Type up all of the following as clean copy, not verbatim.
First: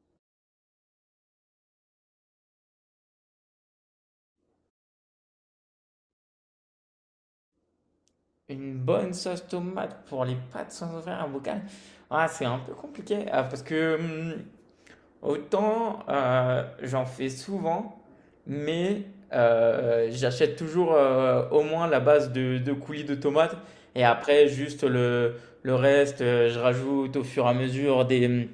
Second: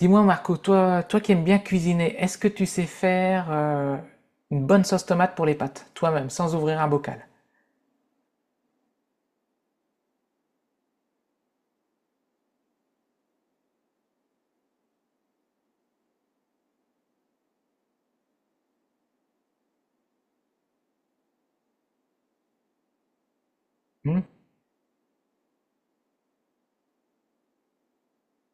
Dis-moi Marco, toi, qui aimes bien cuisiner, est-ce que tu sais faire une bonne sauce tomate pour les pâtes, toi-même, sans ouvrir un bocal? Une bonne sauce tomate pour les pâtes sans ouvrir un bocal? Ah, c'est un peu compliqué ah, parce que autant j'en fais souvent, mais j'achète toujours au moins la base de coulis de tomates et Hmm. après juste le reste, je rajoute au fur et à mesure des,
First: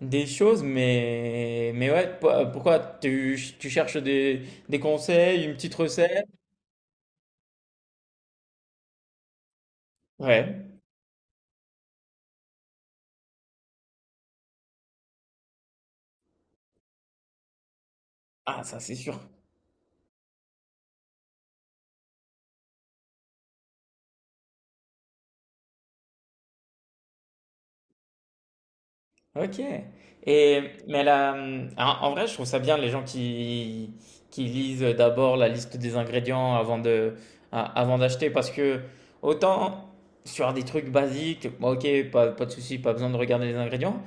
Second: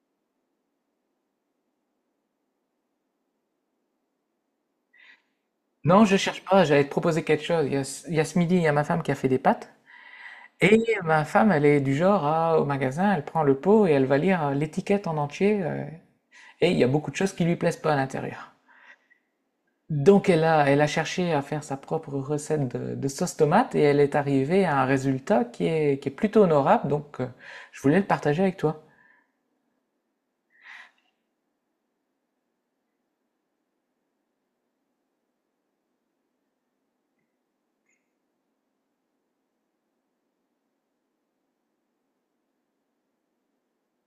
des choses. Mais ouais, pourquoi tu cherches des conseils, une petite Non, je recette? cherche pas, j'allais te proposer quelque chose. Il y a, ce il y a ce midi, il y a ma femme qui a fait des pâtes. Ouais. Et ma femme, elle est du genre à, au magasin, elle prend le pot et elle va lire l'étiquette en entier. Et il y a beaucoup de choses qui lui plaisent pas à l'intérieur. Ah, ça c'est sûr. Donc elle a, elle a cherché à faire sa propre recette de sauce tomate et elle est arrivée à un résultat qui est plutôt honorable. Donc je voulais le partager avec toi. Ok. Et, mais là, en vrai, je trouve ça bien les gens qui lisent d'abord la liste des ingrédients avant de, avant d'acheter parce que autant sur des trucs basiques, bon, ok, pas, pas de souci, pas besoin de regarder les ingrédients,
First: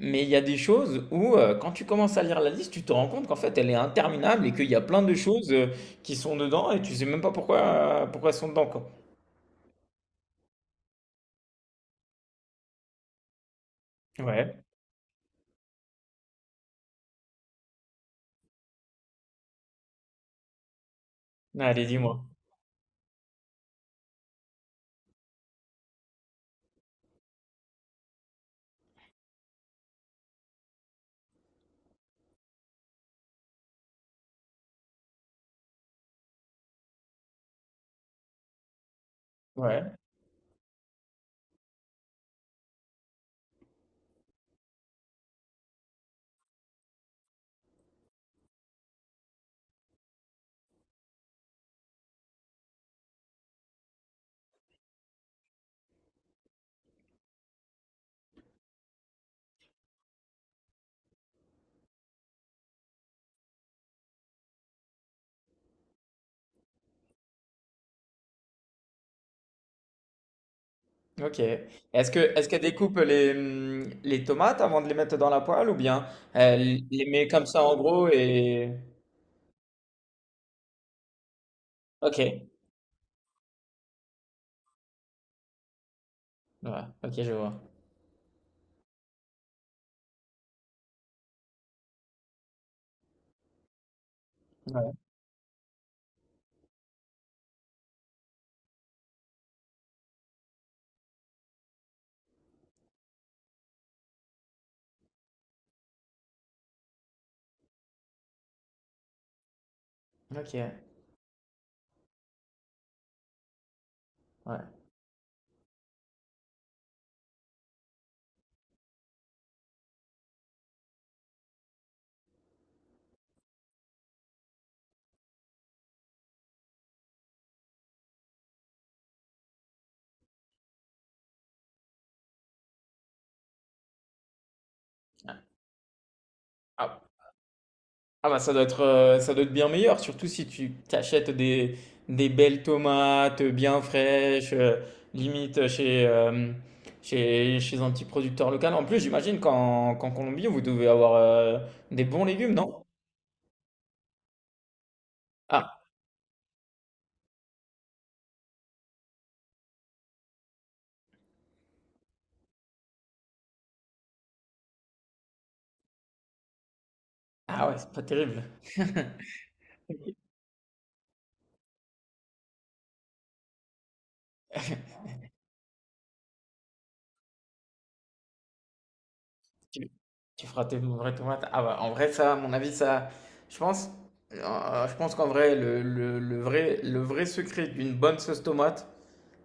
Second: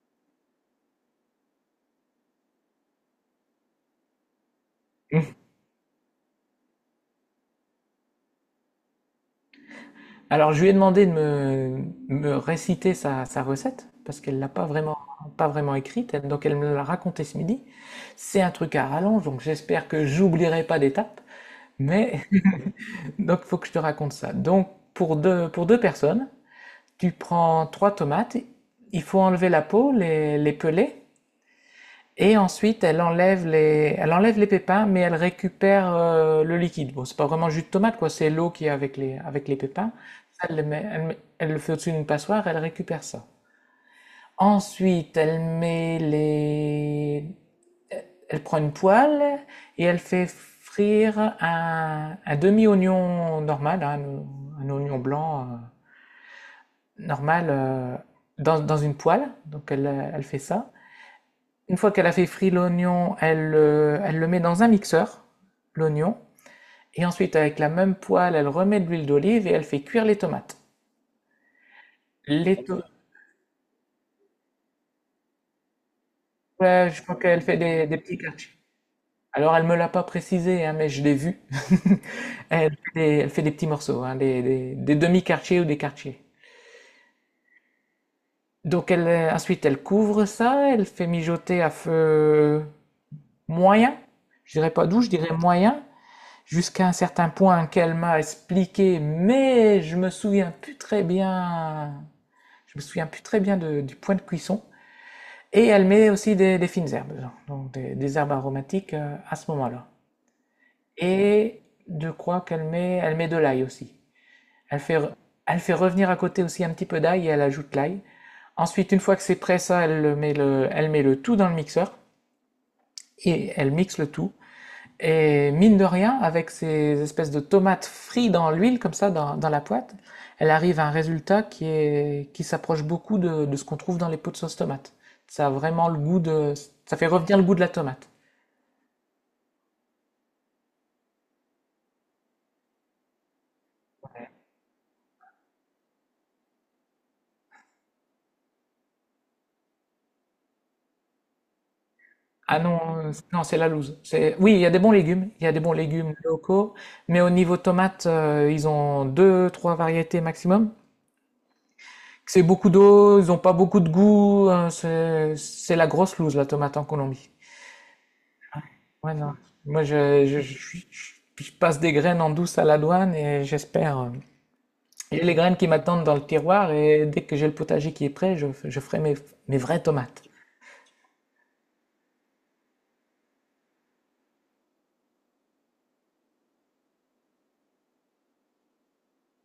mais il y a des choses où quand tu commences à lire la liste, tu te rends compte qu'en fait elle est interminable et qu'il y a plein de Mhm. choses qui sont dedans et tu sais même pas pourquoi, pourquoi elles sont dedans, quoi. Alors je lui ai demandé de me, me réciter sa, sa recette parce qu'elle l'a Ouais. pas vraiment, pas vraiment écrite. Donc elle me l'a racontée ce midi. C'est un truc à rallonge, donc j'espère que j'oublierai pas d'étape. Allez, Mais dis-moi. donc, il faut que je te raconte ça. Donc, pour deux personnes, tu prends trois tomates, il faut enlever la peau, les peler, et ensuite elle enlève les pépins, mais elle récupère le liquide. Bon, c'est pas vraiment jus de tomate, quoi, c'est l'eau qui est avec les Ouais. pépins. Ça, elle, elle le fait au-dessus d'une passoire, elle récupère ça. Ensuite, elle met les, elle prend une poêle et elle fait frire un demi-oignon normal, hein, un oignon blanc. Normale dans, dans une poêle, donc elle, elle fait ça. Une fois qu'elle a fait frire l'oignon, elle, elle le met dans un mixeur, l'oignon, et ensuite avec la même poêle, elle remet de l'huile d'olive et elle fait cuire les tomates. Ok. Est-ce que est-ce qu'elle Les to- découpe les tomates avant de les mettre dans la poêle ou bien elle ouais, je les crois met qu'elle comme fait ça en des gros petits quartiers. et... Alors elle me l'a pas précisé, hein, mais je l'ai vu. Ok. Ouais, elle fait des petits morceaux, hein, des, des demi-quartiers ou des quartiers. ok, je vois. Donc elle, ensuite elle couvre ça, elle fait mijoter à feu moyen, je dirais pas Ouais. doux, je dirais moyen, jusqu'à un certain point qu'elle m'a expliqué, mais je me souviens plus très bien. Je me souviens plus très bien du point de cuisson. Et elle met aussi des fines herbes, donc des herbes aromatiques à ce moment-là. Ok. Ouais. Et je crois qu'elle met, elle met de l'ail aussi. Elle fait, elle fait revenir à côté aussi un petit peu d'ail et elle ajoute l'ail. Ensuite, une fois que c'est prêt, ça, elle met le tout dans le mixeur et elle mixe le tout. Et mine de rien, avec ces espèces de tomates frites dans l'huile, comme ça, dans, dans la poêle, elle arrive à un résultat qui est, qui s'approche beaucoup de ce qu'on trouve dans les pots de sauce tomate. Ça a vraiment le goût de, ça Ah, fait revenir le goût de la tomate. ah bah ça doit être bien meilleur, surtout si tu t'achètes des belles tomates bien fraîches, limite chez, chez, chez un petit producteur local. En plus, j'imagine qu'en Colombie, vous devez avoir des bons légumes, Ah non, non? Non, c'est la loose. C'est, oui, il y a des bons légumes, il y a des Ah, bons légumes locaux, mais au niveau tomate, ils ont deux, trois variétés maximum. C'est beaucoup d'eau, ils ont pas beaucoup de goût, hein, c'est la grosse loose, la tomate en Colombie. ah ouais, c'est pas terrible. Ouais, non. Moi, je- je passe des graines en douce à la douane et j'espère. J'ai les graines qui m'attendent dans le tiroir et dès que j'ai le potager qui est prêt, je, je ferai mes, mes vraies Tu tomates. Feras tes vraies tomates? Ah bah, en vrai, ça, à mon avis, ça, je pense, je pense qu'en vrai, le, le vrai secret d'une bonne sauce tomate,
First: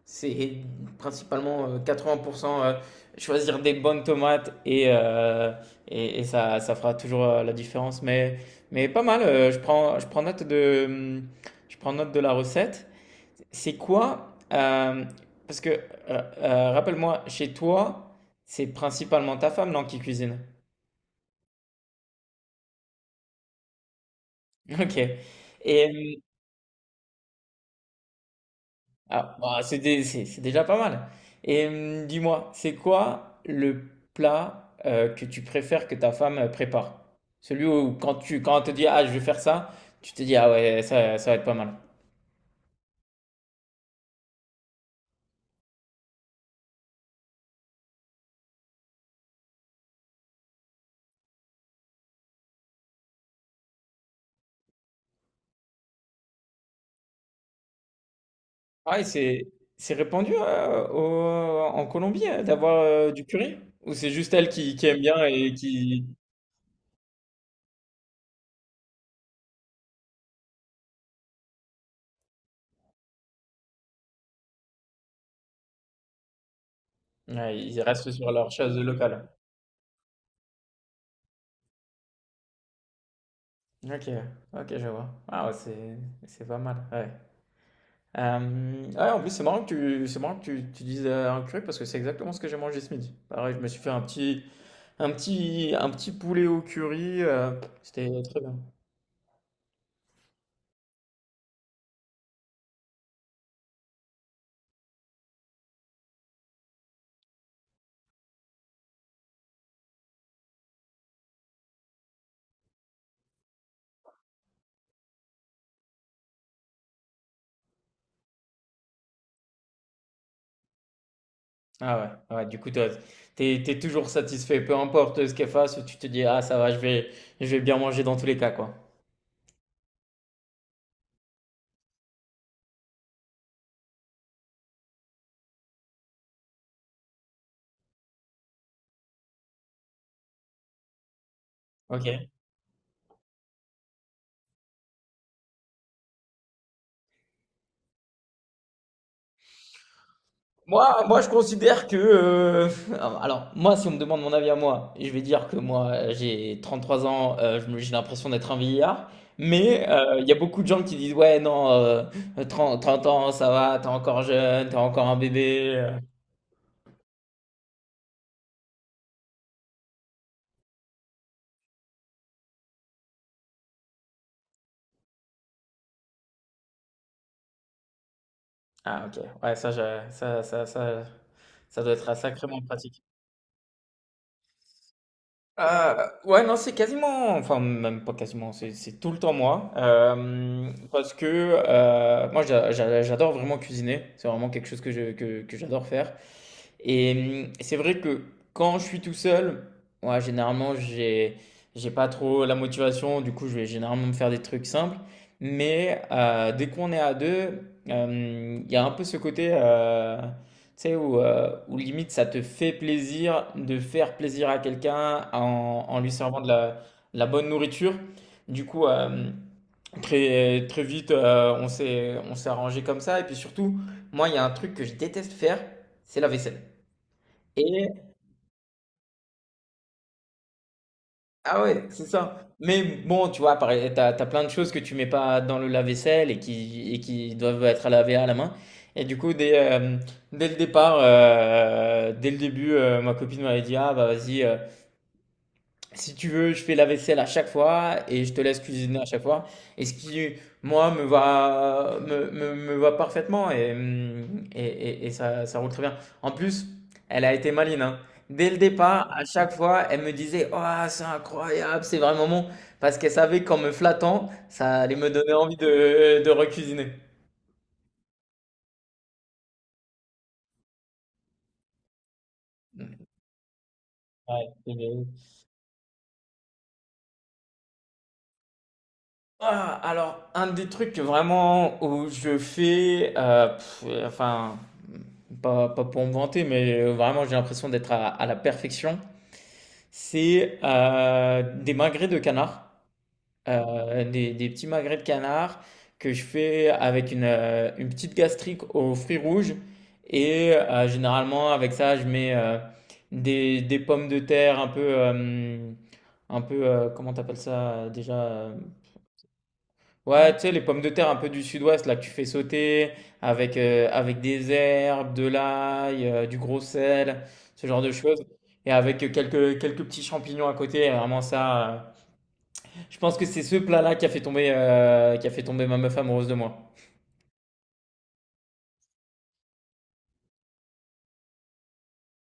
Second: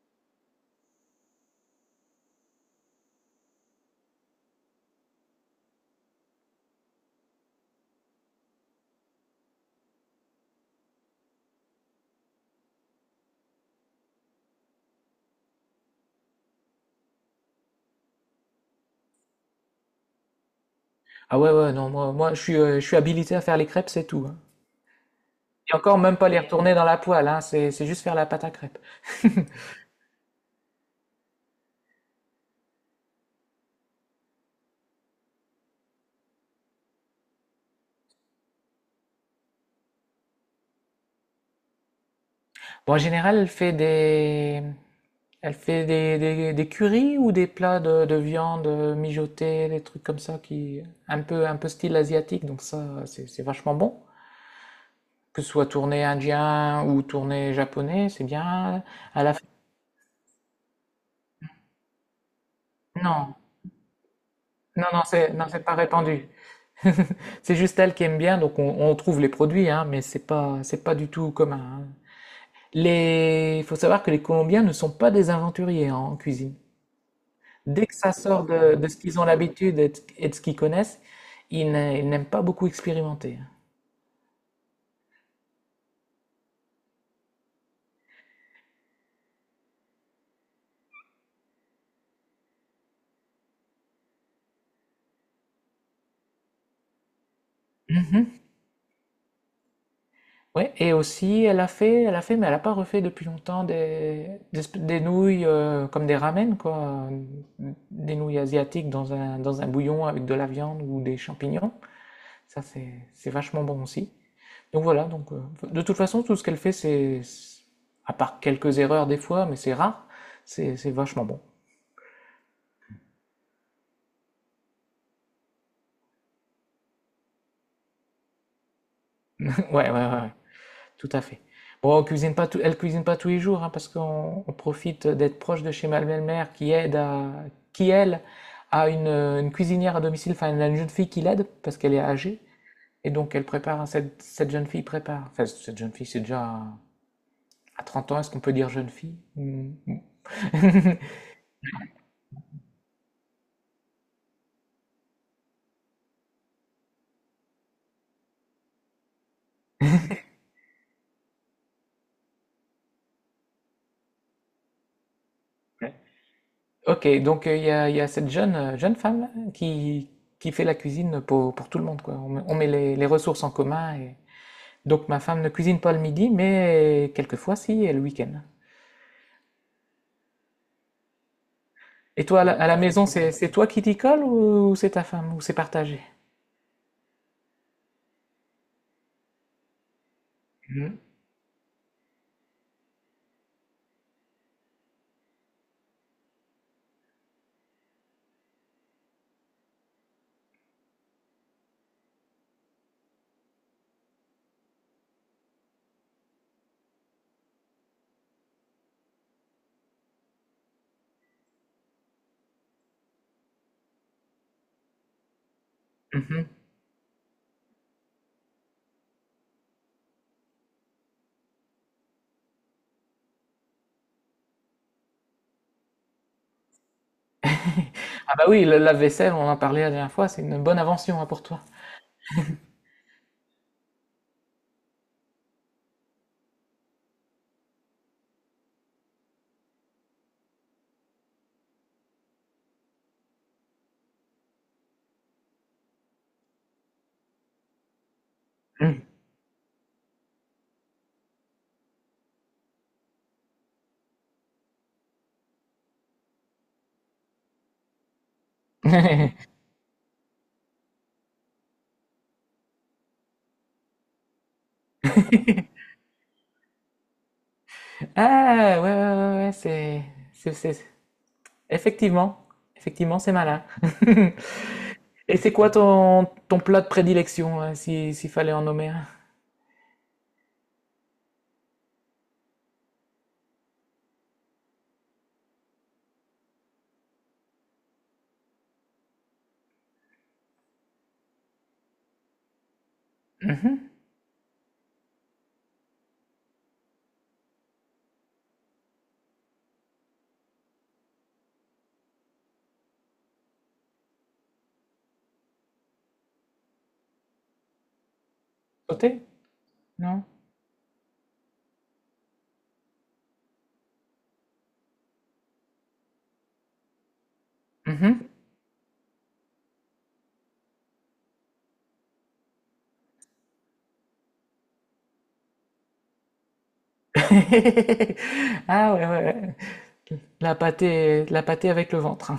c'est principalement 80% choisir des bonnes tomates et ça fera toujours la différence. Mais pas mal, je prends note de, je prends note de la recette. C'est quoi, parce que, rappelle-moi, chez toi, c'est principalement ta femme, non, qui cuisine? Ah ouais, ouais, non, moi, moi je suis habilité à faire les crêpes, c'est tout, hein. Ok. Et Et encore, même pas les retourner dans la poêle, hein, c'est juste faire la pâte à crêpes. ah, bah, c'est c'est déjà pas mal. Et dis-moi, c'est quoi le plat que tu préfères que ta femme prépare? Celui où quand tu quand elle te dit ah je vais faire ça, tu te dis ah ouais ça, ça va être pas mal. Bon, en général, elle fait des currys ou des plats de viande mijotée, des trucs comme ça qui, un peu style asiatique, donc ça, c'est vachement bon. Que ce soit tourné indien ou tourné japonais, c'est bien. Ah et À la fin- c'est répandu au- en Colombie d'avoir du Non, curry? Ou c'est juste elle qui non, aime non, bien c'est non, et c'est pas qui répandu. C'est juste elle qui aime bien, donc on trouve les produits, hein, mais c'est pas du tout commun, hein. Les, il faut savoir que les Colombiens ne sont pas des aventuriers, hein, en cuisine. ouais, ils Dès que restent ça sur sort leur chose de ce qu'ils ont locale? l'habitude et de ce qu'ils connaissent, ils n'aiment pas beaucoup expérimenter. Ok, ok je vois. Ah ouais, c'est pas mal. Ouais. Ouais, en plus, c'est marrant que tu, c'est marrant que tu dises un curry parce que c'est exactement ce que j'ai mangé ce midi. Pareil, je me suis fait un petit, un petit, un petit poulet au curry. C'était Mhm. très bien. Ouais, et aussi, elle a fait, mais elle a pas refait depuis longtemps des, des nouilles comme des ramen, quoi. Des nouilles asiatiques dans un bouillon avec de la viande ou des champignons. Ça, c'est vachement bon aussi. Donc voilà, donc, de toute façon, tout ce qu'elle fait, à part quelques erreurs des fois, mais c'est rare, c'est vachement bon. Ah ouais, ouais, du coup, toi, t'es, t'es toujours satisfait, peu importe ce qu'elle fasse, tu te dis, ah, ça va, je vais bien manger dans tous les cas, quoi. Ouais, ouais, ouais, ouais. Tout à fait. Bon, on cuisine pas tout- elle cuisine pas tous les jours, hein, parce qu'on on profite d'être proche de chez ma belle-mère qui aide à, qui elle a une cuisinière à domicile, enfin elle a une jeune fille qui l'aide parce qu'elle est Ok. âgée et donc elle prépare, hein, cette, cette jeune fille prépare. Enfin cette jeune fille c'est déjà à 30 ans, est-ce qu'on peut dire jeune fille? Hmm. Moi, moi, je considère que. Alors, moi, si on me demande mon avis à moi, je vais dire que moi, j'ai 33 ans, je j'ai l'impression d'être un vieillard. Mais il y a beaucoup de gens qui disent, ouais, non, 30, 30 ans, ça va, t'es encore jeune, t'es encore un bébé. Ok, donc il y a cette jeune, jeune femme qui fait la cuisine pour tout le monde, quoi. On met les ressources en commun et, donc ma femme ne cuisine pas le midi, mais quelquefois si, et le week-end. Ah, ok. Ouais, ça, je- ça doit être Et toi, sacrément à la pratique. maison, c'est toi qui t'y colle ou c'est ta femme, ou c'est partagé? Euh, ouais, non, c'est quasiment, enfin, même pas quasiment, c'est tout le temps moi. Mhm. Parce que moi, j'adore vraiment cuisiner. C'est vraiment quelque chose que que j'adore faire. Et c'est vrai que quand je suis tout seul, ouais, généralement, j'ai pas trop la motivation. Du coup, je vais généralement me faire des trucs simples. Mais dès qu'on est à deux, il y a un peu ce côté. Tu sais, où, où limite ça te fait plaisir de faire plaisir à quelqu'un en, en lui servant Mhm. De la bonne nourriture. Du coup, très, très vite, on s'est arrangé comme ça. Et puis surtout, moi, il y a un truc que je déteste faire, c'est la vaisselle. Et, Ah bah oui, le lave-vaisselle, on en a parlé la dernière fois, c'est une bonne invention, hein, pour toi. ah ouais, c'est ça. Mais bon, tu vois, pareil, t'as, t'as plein de choses que tu mets pas dans le lave-vaisselle et qui doivent être à laver à la main. Et du coup, dès, dès le départ, dès le début, ma copine m'avait dit, ah bah vas-y. Si tu veux, je fais la vaisselle à chaque fois et je te laisse cuisiner à Mhm. chaque fois. Et ce qui, moi, me va, me va parfaitement et, et ça roule très bien. En plus, elle a été maline, hein. Dès le départ, à chaque fois, elle me disait, oh, c'est incroyable, c'est vraiment bon. Parce qu'elle savait qu'en me flattant, ça allait me donner envie de recuisiner. Ah ouais, ouais, ouais, ouais, ouais, c'est, c'est, c'est- effectivement, effectivement, c'est malin. Ouais, c'est bien. Et c'est quoi ton, ton plat de prédilection, hein, si, s'il fallait en nommer un? Ah, alors, un des trucs vraiment où je fais, pff, enfin, pas, pas pour me vanter, mais vraiment j'ai l'impression d'être à la perfection, c'est des magrets de canard. Mhm. Des petits magrets de canard que je fais avec une petite gastrique aux fruits rouges. Et généralement, avec ça, je mets des pommes de terre un peu comment t'appelles ça déjà? Sauté? Non? Ouais, tu sais, les pommes de terre un peu du sud-ouest, là, que tu fais sauter avec, avec des herbes, de l'ail, du gros sel, ce genre de choses. Mhm. Et avec quelques, quelques petits champignons à côté, vraiment ça. Je pense que c'est ce plat-là qui a fait tomber, qui a fait tomber ma meuf amoureuse de moi. Ah ouais, ouais, ouais. La pâtée avec le ventre.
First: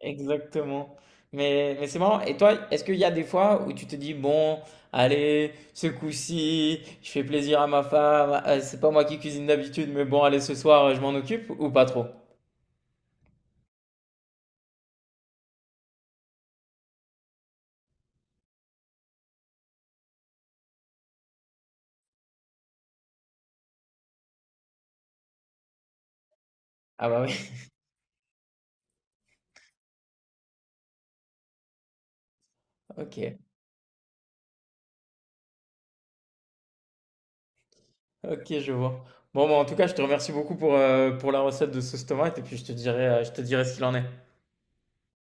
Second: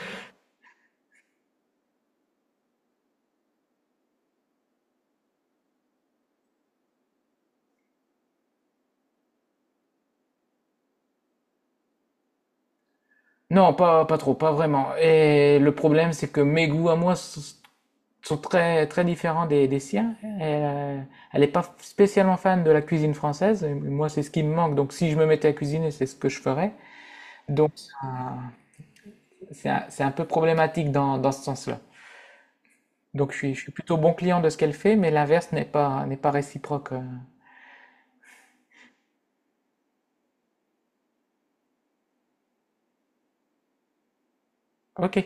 Exactement. Mais c'est marrant. Et toi, est-ce qu'il y a des fois où tu te dis, bon, allez, ce coup-ci, je fais plaisir à ma femme, c'est pas moi qui cuisine d'habitude, mais bon, allez, ce soir, je m'en occupe, ou pas trop? Non, pas, pas trop, pas vraiment. Et le problème, c'est que mes goûts à moi sont très, très différents des siens. Elle, elle n'est pas spécialement fan de la cuisine française. Et moi, c'est ce qui me manque. Donc, si je me mettais à cuisiner, c'est ce que je ferais. Ah bah oui, Donc, c'est un, c'est un peu problématique dans, dans ce sens-là. Donc, ok. Je suis plutôt bon client de ce qu'elle fait, mais l'inverse n'est pas, n'est pas réciproque. Ok, je vois. Bon, bah, en tout cas, je te remercie beaucoup pour la recette de sauce tomate et puis je te dirai ce qu'il en est. Ok.